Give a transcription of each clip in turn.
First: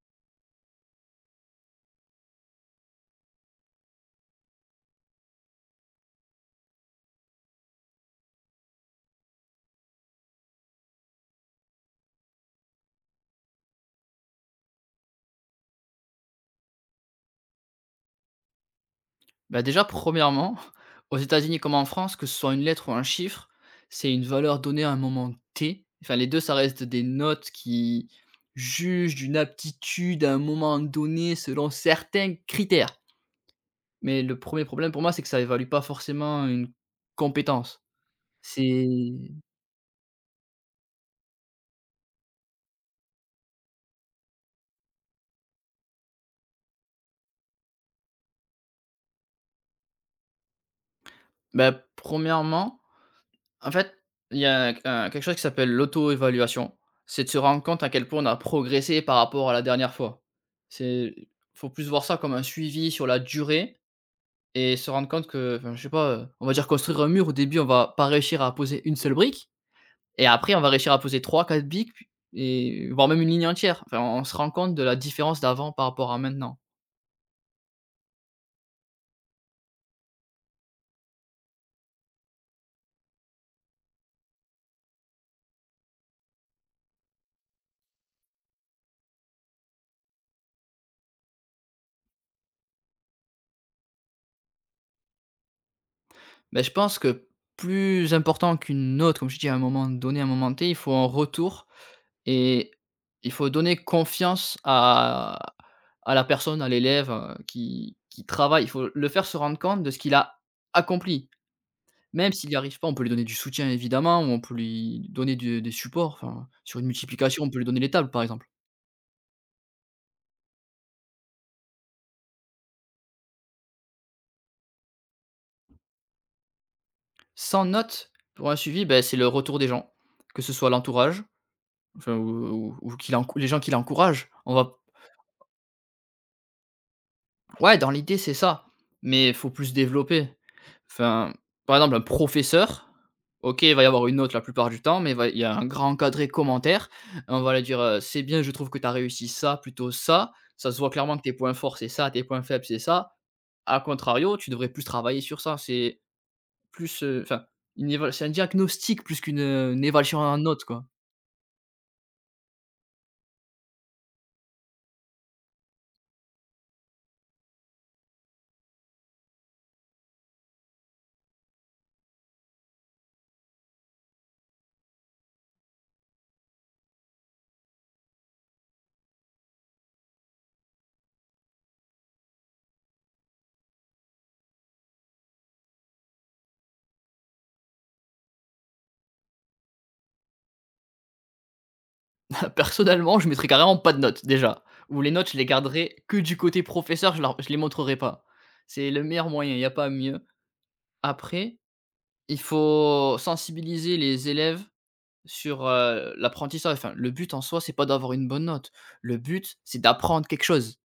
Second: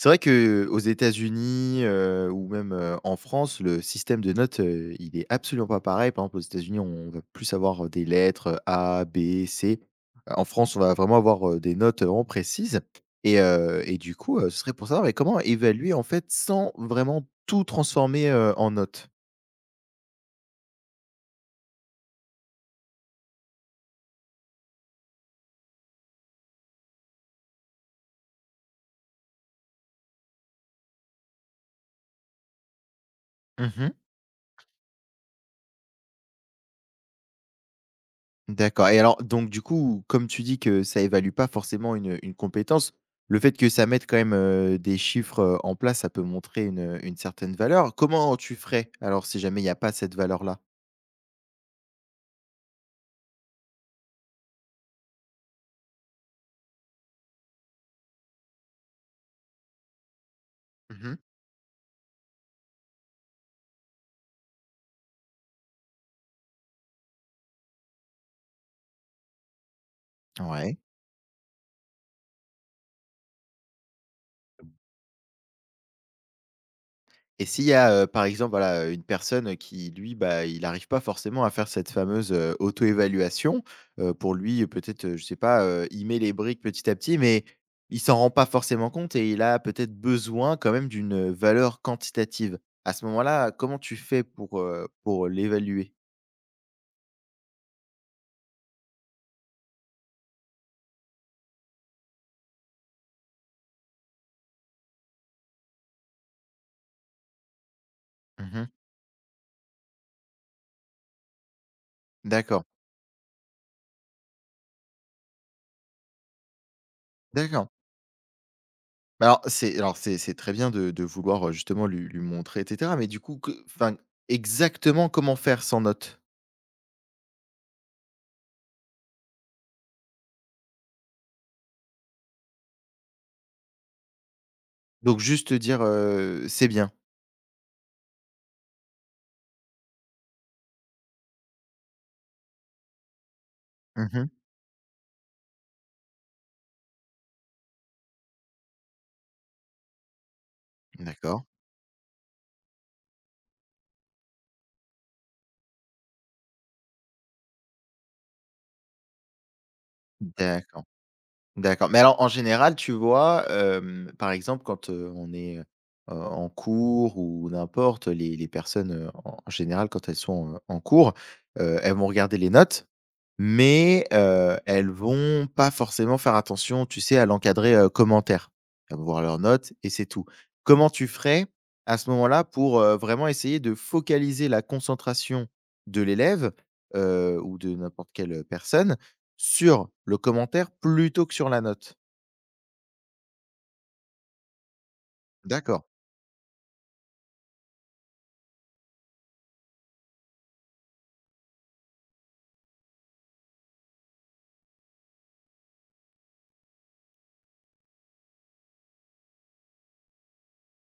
C'est vrai que aux États-Unis, ou même, en France, le système de notes, il est absolument pas pareil. Par exemple, aux États-Unis, on va plus avoir des lettres, A, B, C. En France, on va vraiment avoir, des notes vraiment précises et du coup, ce serait pour savoir, mais comment évaluer, en fait, sans vraiment tout transformer, en notes? Bah, déjà, premièrement, aux États-Unis comme en France, que ce soit une lettre ou un chiffre, c'est une valeur donnée à un moment T. Enfin, les 2 ça reste des notes qui jugent d'une aptitude à un moment donné selon certains critères. Mmh. Mais le premier problème pour moi, c'est que ça évalue pas forcément une compétence. C'est D'accord, et alors donc du coup, comme tu dis que ça évalue pas forcément une compétence, le fait que ça mette quand même, des chiffres, en place, ça peut montrer une certaine valeur. Comment tu ferais alors si jamais il y a pas cette valeur-là? bah, premièrement En fait, il y a, quelque chose qui s'appelle l'auto-évaluation. C'est de se rendre compte à quel point on a progressé par rapport à la dernière fois. C'est Mmh. faut plus voir ça comme un suivi sur la durée et se rendre compte que, enfin, je sais pas, on va dire construire un mur, au début, on va pas réussir à poser une seule brique et après on va Ouais. réussir à poser trois, quatre briques puis et voire même une ligne entière. Enfin, on se rend compte de la différence d'avant par rapport à maintenant. Et s'il y a, par exemple, voilà, une personne, qui lui, bah, il n'arrive pas forcément à faire cette fameuse, auto-évaluation, pour lui, peut-être, je sais pas, il met les briques petit à petit, mais il s'en rend pas forcément compte et il a peut-être besoin quand même d'une valeur quantitative. À ce moment-là, comment tu fais pour l'évaluer? Mais je pense que plus important qu'une note, comme je dis, à un moment donné, à un moment T, il faut un retour. Et il faut donner confiance à la personne, à l'élève, qui travaille. Mmh. Il faut le faire se rendre compte de ce qu'il a accompli. Même s'il n'y D'accord, arrive pas, on peut lui donner du soutien évidemment, ou on peut lui donner du des supports, enfin, sur une multiplication, on peut lui d'accord. donner les tables, par exemple. Bah, alors c'est très bien de vouloir, justement lui montrer et cetera, mais du coup que enfin, exactement comment faire sans note? Sans note, pour un suivi, ben c'est le retour des gens, que ce soit l'entourage, enfin, ou qui l'enc les gens qui l'encouragent. On va. Donc juste, dire: «C'est bien». Ouais, dans l'idée, c'est ça, mais faut plus développer. Enfin, par exemple, un professeur, OK, il va y avoir Mmh une mh. note la plupart du temps, mais il y a un grand cadré commentaire. On va lui dire, «C'est bien, je trouve que tu as réussi ça, plutôt ça. Ça se voit clairement que tes D'accord. points forts, c'est ça, tes points faibles, c'est ça. À contrario, tu devrais plus travailler sur ça». Plus, heu, enfin, c'est un diagnostic plus qu'une, une évaluation en note D'accord. quoi. D'accord. Mais alors en général, tu vois, par exemple, quand, on est, en cours ou n'importe, les personnes, en général, quand elles sont, en cours, elles vont regarder les notes. Mais, elles vont pas forcément faire attention, tu sais, à l'encadré, commentaire. Elles vont voir leurs notes et c'est tout. Comment tu ferais à ce moment-là pour, vraiment essayer de focaliser la concentration de l'élève, ou de n'importe quelle personne sur le commentaire plutôt que sur la note? Personnellement, je mettrais carrément pas de notes, déjà. Ou les notes, je les D'accord, garderais que du côté professeur, je les montrerai pas. C'est le meilleur moyen, il y a pas mieux. Après, il faut sensibiliser les élèves sur, l'apprentissage. Enfin, le but en soi, c'est pas d'avoir une bonne note. Le but, c'est d'apprendre quelque chose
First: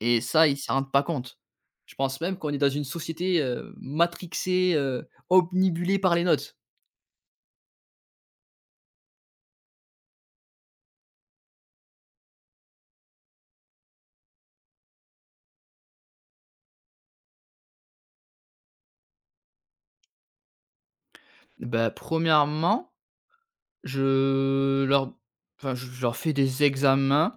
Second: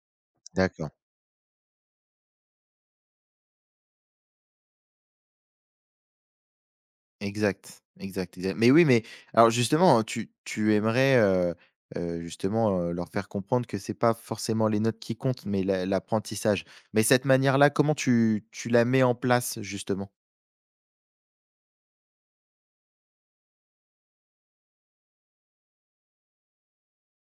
et ça, ils s'en d'accord. rendent pas compte. Je pense même qu'on est dans une société, matrixée, obnubilée par les notes. Exact, exact, exact. Mais oui, mais alors justement, tu aimerais, justement, leur faire comprendre que c'est pas forcément les notes qui comptent, mais l'apprentissage. Mais cette manière-là, comment tu la mets en place, justement? Bah, premièrement je leur je leur fais des examens.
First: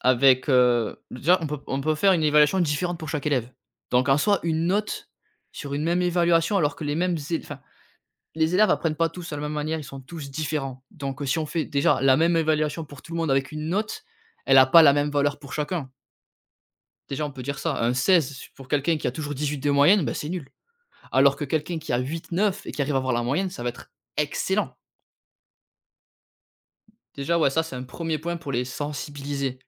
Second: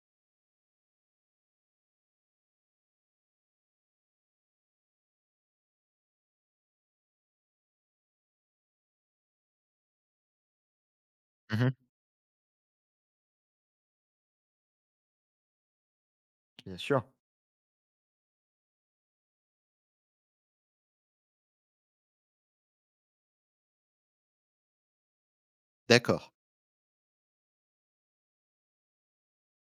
Avec, déjà on peut faire une évaluation différente pour chaque élève. Donc en soi, une note sur une même évaluation alors que les mêmes él enfin, les élèves apprennent pas tous de la même manière, ils sont tous différents. Donc, si on fait Mmh. déjà la même évaluation pour tout le monde avec une note, elle a pas la même valeur pour chacun. Bien sûr. Déjà, on peut dire ça. Un 16 pour quelqu'un qui a toujours 18 de moyenne, bah, c'est nul. Alors que quelqu'un qui a huit neuf et qui arrive à avoir la moyenne, ça va être excellent. D'accord. Déjà, ouais, ça, c'est un premier point pour les sensibiliser.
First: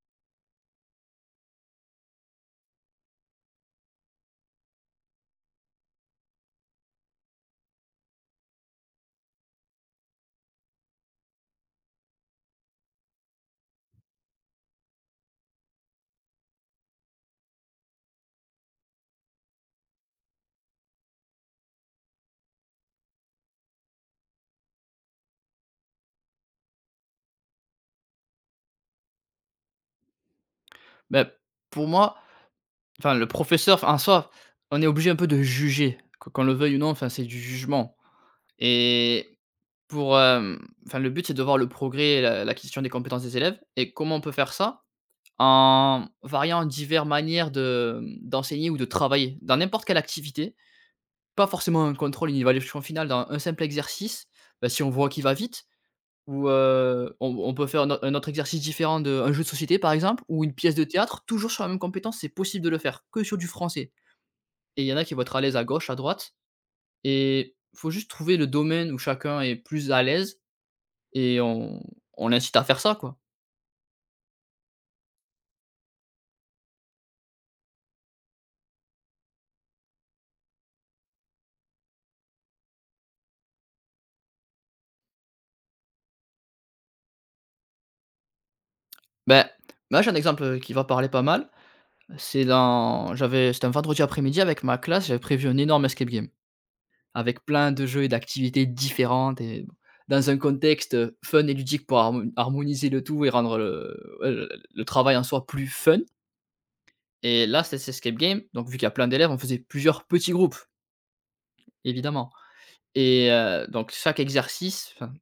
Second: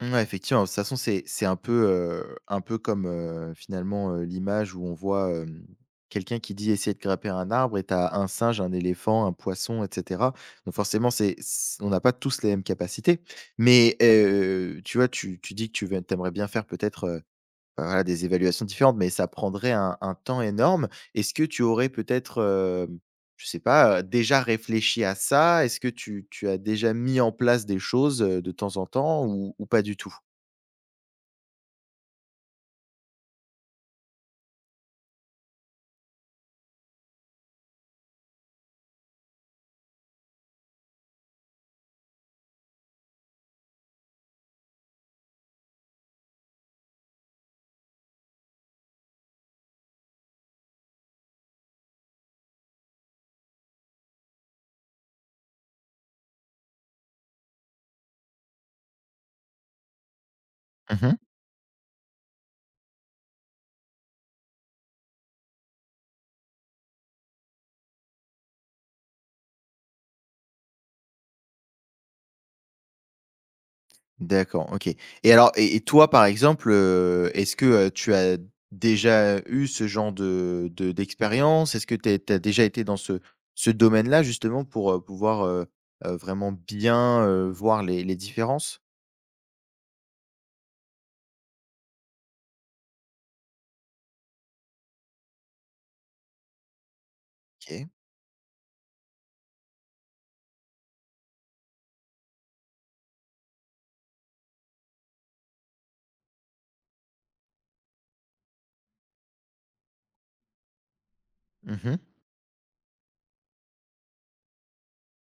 Ouais, effectivement, de toute façon, c'est un peu comme, finalement, l'image où on voit, quelqu'un qui dit: essayer de grimper un arbre» et t'as un singe, un éléphant, un poisson et cetera. Donc forcément, c'est c on n'a pas tous les mêmes capacités. Mais, tu vois, tu dis que tu veux t'aimerais bien faire peut-être, bah, voilà, des évaluations différentes, mais ça prendrait un temps énorme. Est-ce que tu aurais peut-être, hem, je sais pas, déjà réfléchi à ça? Est-ce que tu as déjà mis en place des choses, de temps en temps ou pas du tout? mais pour moi, le professeur, enfin, en soi, on est obligé un peu de juger, qu'on le veuille ou non, enfin, c'est du jugement. et pour, hem, le but, c'est de voir le progrès et la l'acquisition des compétences des élèves. Et comment on peut faire ça? En variant diverses manières de, d'enseigner ou de travailler dans n'importe quelle activité, pas forcément un contrôle, une évaluation finale dans un simple exercice. Bah, si on voit qu'il va vite ou on peut faire un autre exercice différent, de un jeu de société, par exemple, ou une pièce de Mmh. théâtre, toujours sur la même compétence, c'est possible de le faire que sur du français, et il y en a qui vont être à l'aise à gauche, à droite. Et il faut juste trouver le domaine où chacun est plus à l'aise et on l'incite à faire ça, quoi. D'accord, OK. Et alors et toi, par exemple, est-ce que, tu as déjà eu ce genre de d'expérience? Est-ce que tu as déjà été dans ce domaine-là justement pour, pouvoir, vraiment bien, voir les différences? Ben, moi, j'ai un exemple qui va parler pas mal. C'était un vendredi après-midi avec ma classe, j'avais prévu un énorme escape game avec plein de OK. jeux et d'activités différentes et bon, dans un contexte fun et ludique pour harmoniser le tout et rendre le travail en soi plus fun. Et là, c'est cet escape game. Donc, vu qu'il y a plein d'élèves, on faisait plusieurs petits groupes, Mmh. évidemment. Et donc chaque exercice, enfin,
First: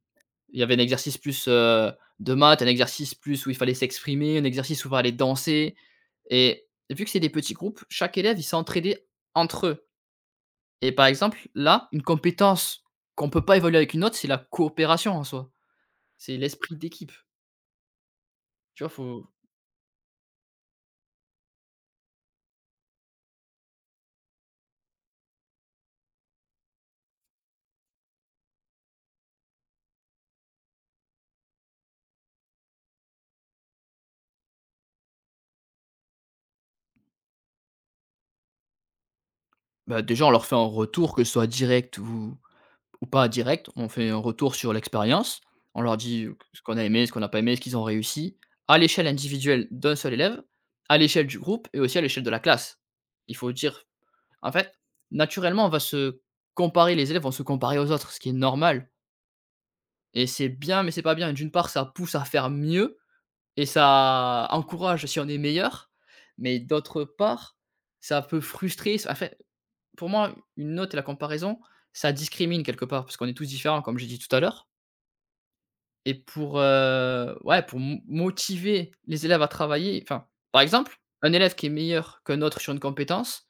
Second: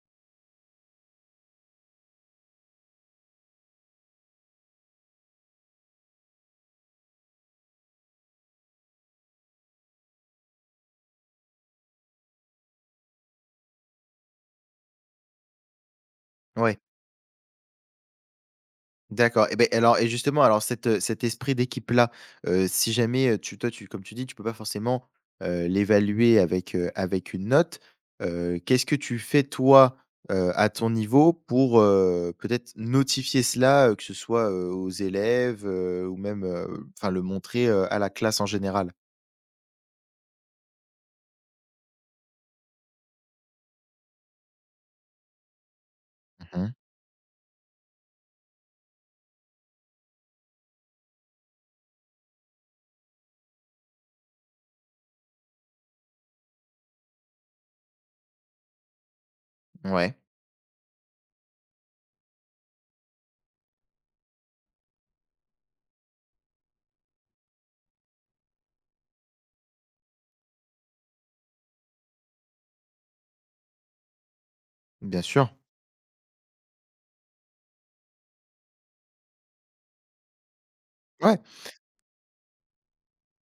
il y avait un exercice plus, de maths, un exercice plus où il fallait s'exprimer, un exercice où il fallait danser, et vu que c'est des petits groupes, chaque élève, ils s'entraidaient entre eux. Et par exemple, là, une compétence qu'on ne peut pas évaluer avec une autre, c'est la coopération en soi. C'est l'esprit Ouais. d'équipe. Tu vois? Faut D'accord et ben alors et justement, cet esprit d'équipe-là, si jamais, tu toi, tu comme tu dis, tu peux pas forcément, l'évaluer avec une note, qu'est-ce que tu fais toi, à ton niveau pour, peut-être notifier cela, que ce soit, aux élèves, ou même, enfin le montrer, à la classe en général? bah, déjà, on leur fait un retour, que ce soit direct ou. Ou pas direct, on fait un retour sur l'expérience, on leur dit, ce Mmh. qu'on a aimé, ce qu'on n'a pas aimé, ce qu'ils ont réussi, à l'échelle individuelle d'un seul élève, à l'échelle du groupe et aussi à l'échelle de la classe. Il faut dire en fait, naturellement, on va se comparer, les élèves vont se comparer aux autres, ce qui est normal Ouais, et c'est bien, mais c'est pas bien. D'une part, ça pousse à faire mieux et ça encourage si on est meilleur, mais d'autre part, ça peut frustrer, en fait. Pour moi, une note et la comparaison, ça discrimine quelque part parce qu'on est tous différents, comme j'ai dit tout à l'heure. bien sûr. Et pour, ouais, pour mo motiver les élèves à travailler, enfin, par exemple, un Ouais. élève qui est meilleur qu'un autre sur une compétence,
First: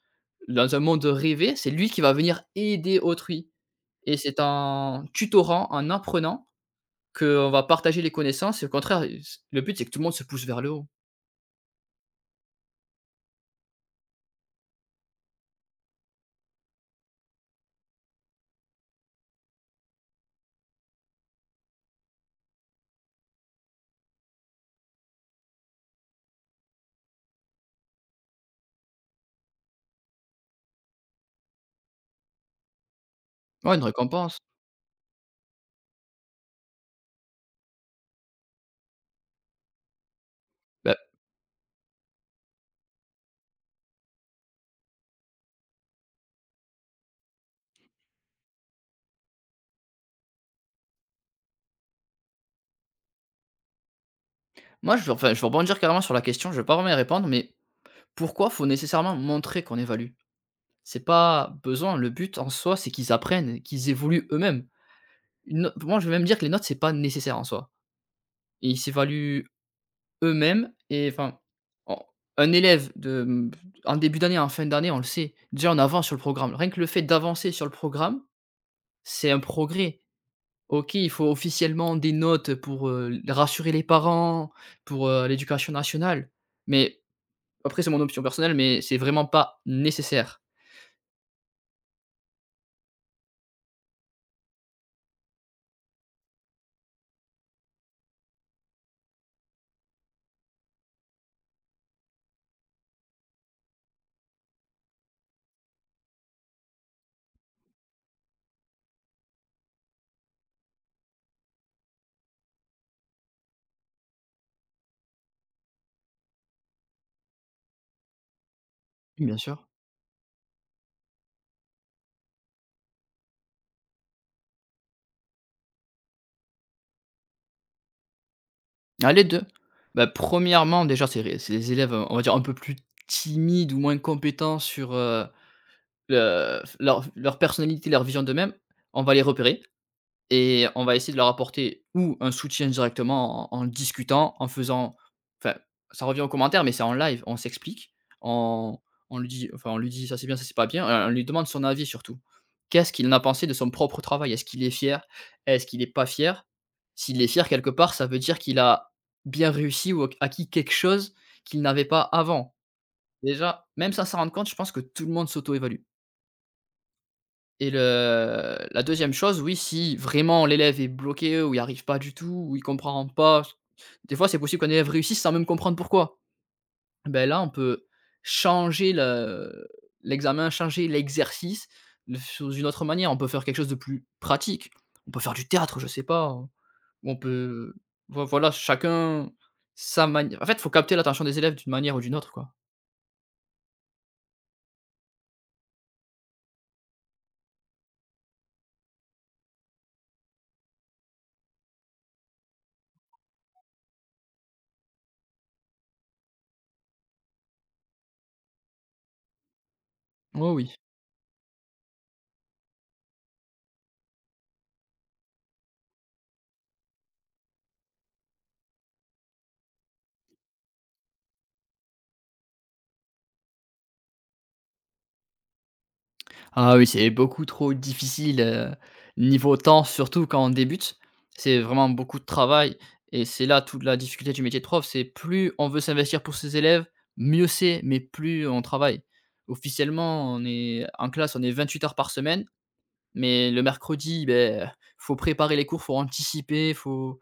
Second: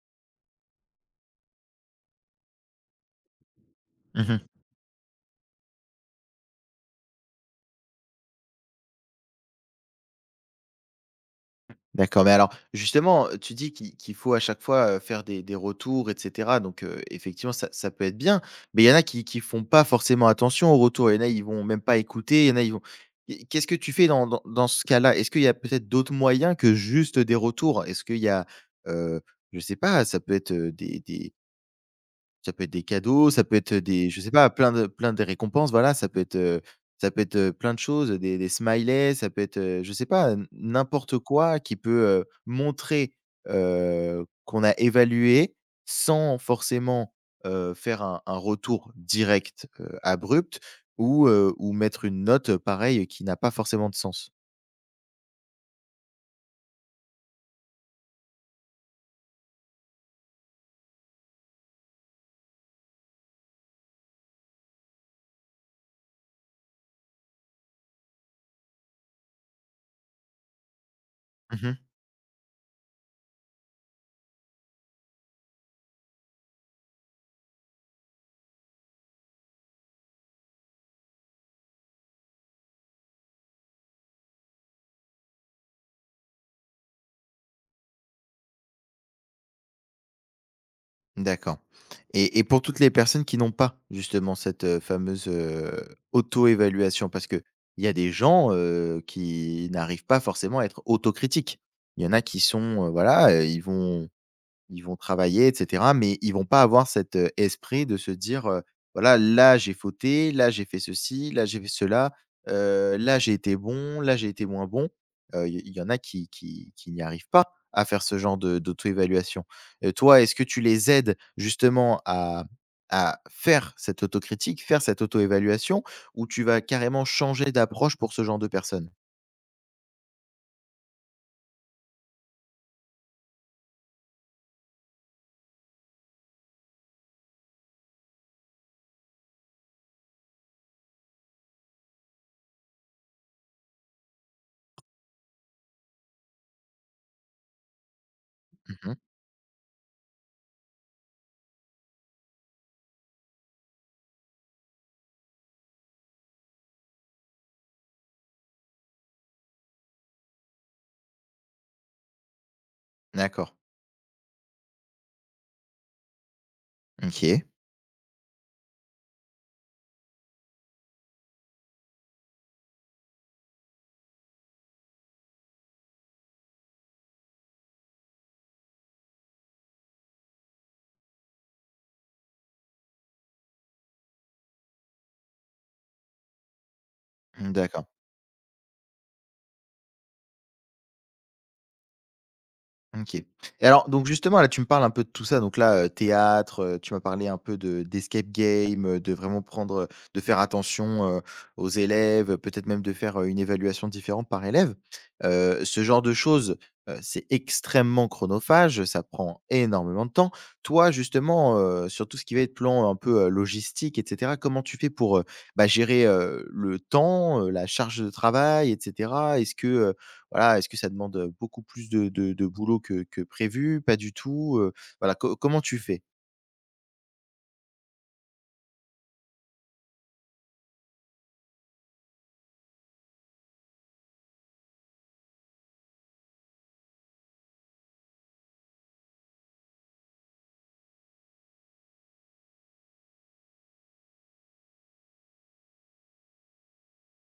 dans un monde rêvé, c'est lui qui va venir aider autrui. Et Mmh. c'est en tutorant, en apprenant qu'on va partager les connaissances, et au contraire, le but, c'est que tout le monde se pousse vers le haut. D'accord, mais alors justement, tu dis qu'il faut à chaque fois, faire des retours et cetera donc effectivement ça peut être bien, mais il y en a qui font pas forcément attention aux retours. Il y en a, ils vont même pas écouter, il y en a, ils vont. Et qu'est-ce que tu fais dans dans ce cas-là? Est-ce qu'il y a peut-être d'autres moyens que juste des retours? Est-ce qu'il y a, heu, je sais pas, ça peut être, des ça peut être des cadeaux, ça peut être Ouais, une des, je sais récompense. pas, plein de récompenses, voilà, ça peut être, plein de choses, des smileys, ça peut être, je sais pas, Bah, n'importe quoi qui peut, montrer, qu'on a évalué sans forcément, faire un retour direct, abrupt ou mettre une note, pareil, qui n'a pas forcément de sens. moi, je vais rebondir carrément sur la question, je ne vais pas vraiment y répondre, mais pourquoi faut nécessairement montrer qu'on évalue? C'est pas besoin, le but en soi, c'est qu'ils apprennent, qu'ils évoluent eux-mêmes. Une no Moi, je vais même dire que les notes, c'est pas nécessaire en soi. Ils s'évaluent eux-mêmes. Et enfin, Mmh. en Un élève de, en début d'année, en fin d'année, on le sait, déjà on avance sur le programme. Rien que le fait d'avancer sur le programme, c'est un progrès. OK, il faut officiellement des notes pour, rassurer les parents, pour, l'éducation nationale, mais après c'est mon option personnelle, mais c'est vraiment pas nécessaire. D'accord, et pour toutes les personnes qui n'ont pas justement cette, fameuse, auto-évaluation, parce qu'il y a des gens, qui n'arrivent pas forcément à être autocritiques. Il y en a qui sont, voilà, ils vont travailler et cetera, mais ils vont pas avoir cet, esprit de se dire: «Voilà, là j'ai fauté, là j'ai fait ceci, là j'ai fait cela, là j'ai été bon, là j'ai été moins bon». Il y en a qui n'y arrivent pas à faire ce genre de Oui, bien d'auto-évaluation. sûr. Toi, est-ce que tu les aides justement à faire cette autocritique, faire cette auto-évaluation ou tu vas carrément changer d'approche pour ce genre de personnes? Ah, les 2. Bah, premièrement déjà, c'est des élèves, on va dire, un peu plus timides ou moins compétents sur, Le leur personnalité, leur vision d'eux-mêmes, on va les repérer et on va essayer de leur apporter ou un soutien directement en discutant, en faisant, enfin, ça revient aux commentaires, mais c'est en live, on s'explique, on Mmh. on lui dit enfin, on lui dit: «Ça, c'est bien, ça, c'est pas bien», on lui demande son avis surtout. Qu'est-ce qu'il en a pensé de son propre travail? Est-ce qu'il est fier? Est-ce qu'il est pas fier? S'il est fier quelque part, ça veut dire qu'il a bien réussi ou acquis quelque chose qu'il n'avait pas avant. D'accord. Déjà, même sans s'en rendre compte, je pense que tout le monde s'auto-évalue. OK. Et le La deuxième chose, oui, si vraiment l'élève est bloqué ou il arrive pas du tout, ou il comprend pas. Des fois, c'est possible qu'un élève réussisse sans même comprendre pourquoi. Ben là, on peut changer le l'examen, changer l'exercice, le sous une autre manière. On peut faire quelque chose de plus pratique. On peut faire du théâtre, je sais pas, ou on Mmh, peut d'accord. Voilà, chacun sa manière. En fait, il faut capter l'attention des élèves d'une manière ou d'une autre, quoi. OK. Et alors donc justement là, tu me parles un peu de tout ça, donc là, théâtre, tu m'as parlé un peu de d'escape game, de vraiment prendre, de faire attention, aux élèves, peut-être même de faire, une évaluation différente par élève. Ce genre de choses, c'est extrêmement chronophage, ça prend énormément de temps. Oh oui. Toi justement, sur tout ce qui va être plan un peu, logistique et cetera, comment tu fais pour, bah, gérer, le temps, la charge de travail et cetera? Est-ce que, voilà, est-ce que ça demande beaucoup plus de boulot que prévu? Pas du tout, voilà, co comment tu fais? Ah oui, c'est beaucoup trop difficile, niveau temps, surtout quand on débute. C'est vraiment beaucoup de travail, et c'est là toute la difficulté du métier de prof, c'est plus on veut s'investir pour ses élèves, mieux c'est, mais plus on travaille. Officiellement, on est en classe, on est 28 heures par semaine, mais le mercredi, ben, faut préparer les cours, faut anticiper,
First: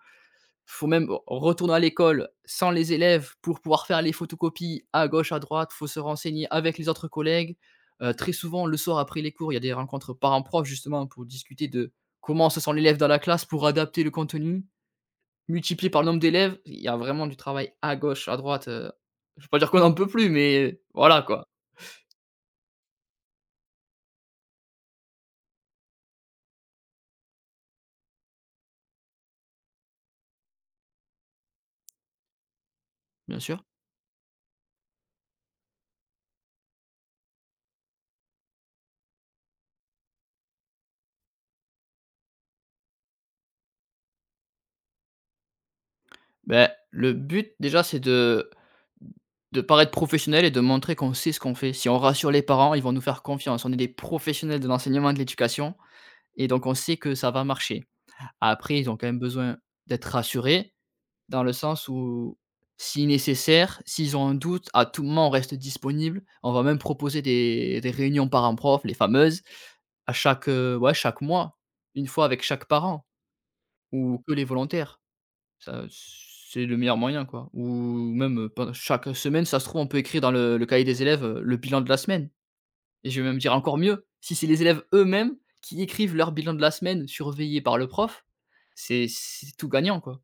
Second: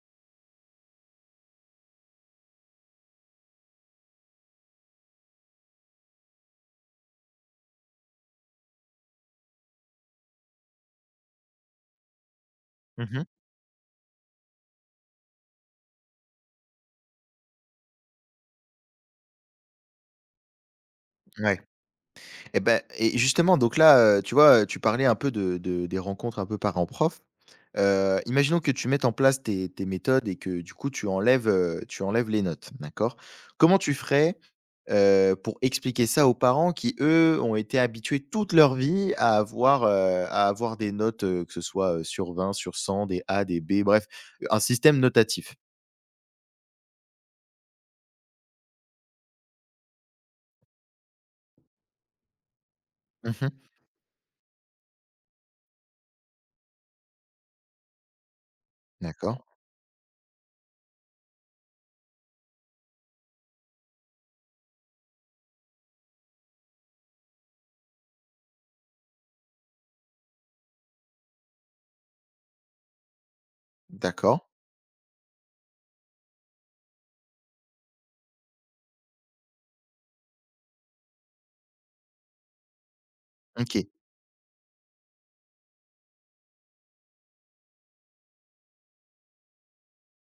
faut même re retourner à l'école sans les élèves pour pouvoir faire les photocopies à gauche, à droite. Faut se renseigner avec les autres collègues. Très souvent, le soir après les cours, il y a des rencontres parents-prof justement pour discuter de comment se sent l'élève dans la Mmh. classe pour adapter le contenu, multiplié par le nombre d'élèves. Il y a vraiment du travail à gauche, à droite, je vais pas dire qu'on en peut plus, mais voilà quoi. Ouais. Et ben et justement, donc là, tu vois, tu parlais un peu de des rencontres un peu parents-prof. Imaginons que tu mettes en place tes méthodes et que du coup tu enlèves les notes, d'accord? Bien sûr. Comment tu ferais, pour expliquer ça aux parents qui, eux, ont été habitués toute leur vie à avoir des notes, que ce soit, sur 20 sur 100 des A, des B, bref, un système notatif? Ben le but déjà, c'est de paraître professionnel et de montrer qu'on sait ce qu'on fait. Si on rassure les parents, ils vont nous faire Mmh. confiance. On est des professionnels de l'enseignement et de l'éducation, et donc on sait que ça va marcher. Après, ils ont quand même D'accord, besoin d'être rassurés dans le sens où, si nécessaire, s'ils ont un doute, à tout moment, on reste disponible. On va même proposer des réunions parents-prof, les fameuses, à chaque, ouais, chaque mois, une fois avec chaque parent ou que d'accord. les volontaires. Ça, c'est le meilleur moyen, quoi. Ou même, pen chaque semaine, ça se trouve, on peut écrire dans le cahier des élèves, le bilan de la semaine. Et je vais même dire encore OK. mieux, si c'est les élèves eux-mêmes qui écrivent leur bilan de la semaine surveillé par le prof, c'est tout gagnant, quoi.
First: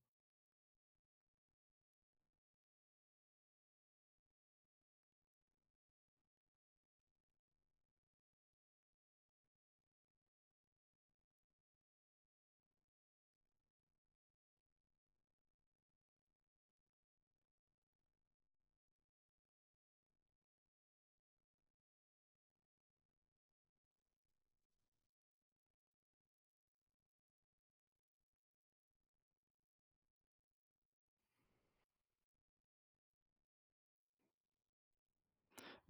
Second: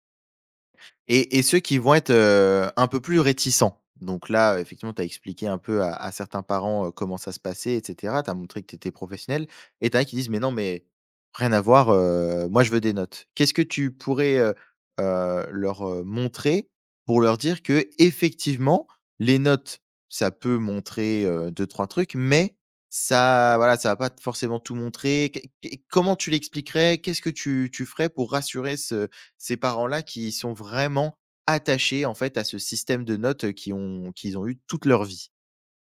Et ceux qui vont être, un peu plus réticents. Donc là, effectivement, tu as expliqué un peu à certains parents, comment ça se passait et cetera. Tu as montré que tu étais professionnel et tu en as qui disent: «Mais non, mais rien à voir, moi je veux des notes». Qu'est-ce que tu pourrais, leur, montrer pour leur dire que effectivement, les notes, ça peut montrer, 2-3 trucs, mais ça, voilà, ça va pas forcément tout montrer? Qu'est qu'est comment tu l'expliquerais? Qu'est-ce que tu ferais pour rassurer ce ces parents-là qui sont vraiment attachés, en fait, à ce système de notes, qu'ils ont eu toute leur vie.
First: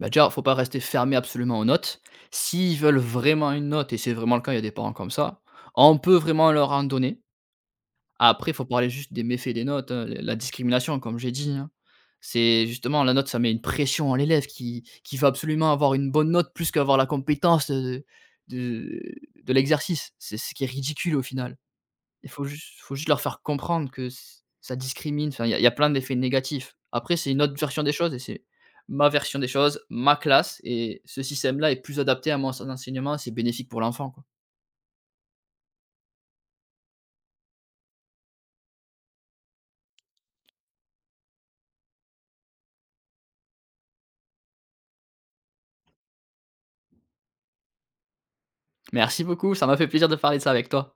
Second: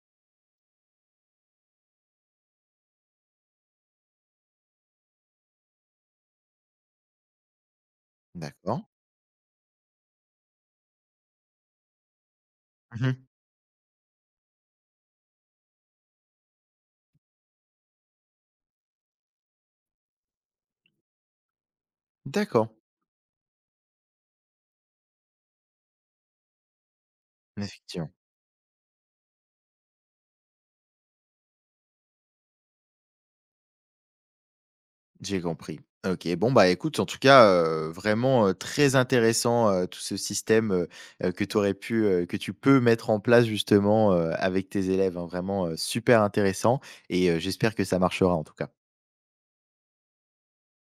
Bah, déjà, faut pas rester fermé absolument aux notes. S'ils veulent vraiment une note et c'est vraiment le cas, il y a des parents comme ça, on peut vraiment leur en donner. Après, il faut D'accord. parler juste des méfaits des notes, hein, la discrimination, comme j'ai dit, hein. C'est justement la Mmh. note, ça met une pression à l'élève qui va absolument avoir une bonne note plus qu'avoir la compétence, de de l'exercice. C'est ce qui est ridicule au final. Il faut D'accord. juste Faut juste leur faire comprendre que ç ça discrimine, enfin, il y a plein d'effets négatifs. Après, c'est une autre version des Effectivement, choses, et c'est ma version des choses, ma classe et ce système-là est plus adapté à mon s enseignement, c'est bénéfique pour l'enfant, quoi. j'ai compris. OK, bon, bah, écoute, en tout cas, vraiment, très intéressant, tout ce système, que tu peux mettre en place justement, avec tes élèves, hein. Vraiment, super intéressant et j'espère que ça marchera en tout cas. Merci beaucoup, ça m'a fait plaisir de parler de ça avec toi.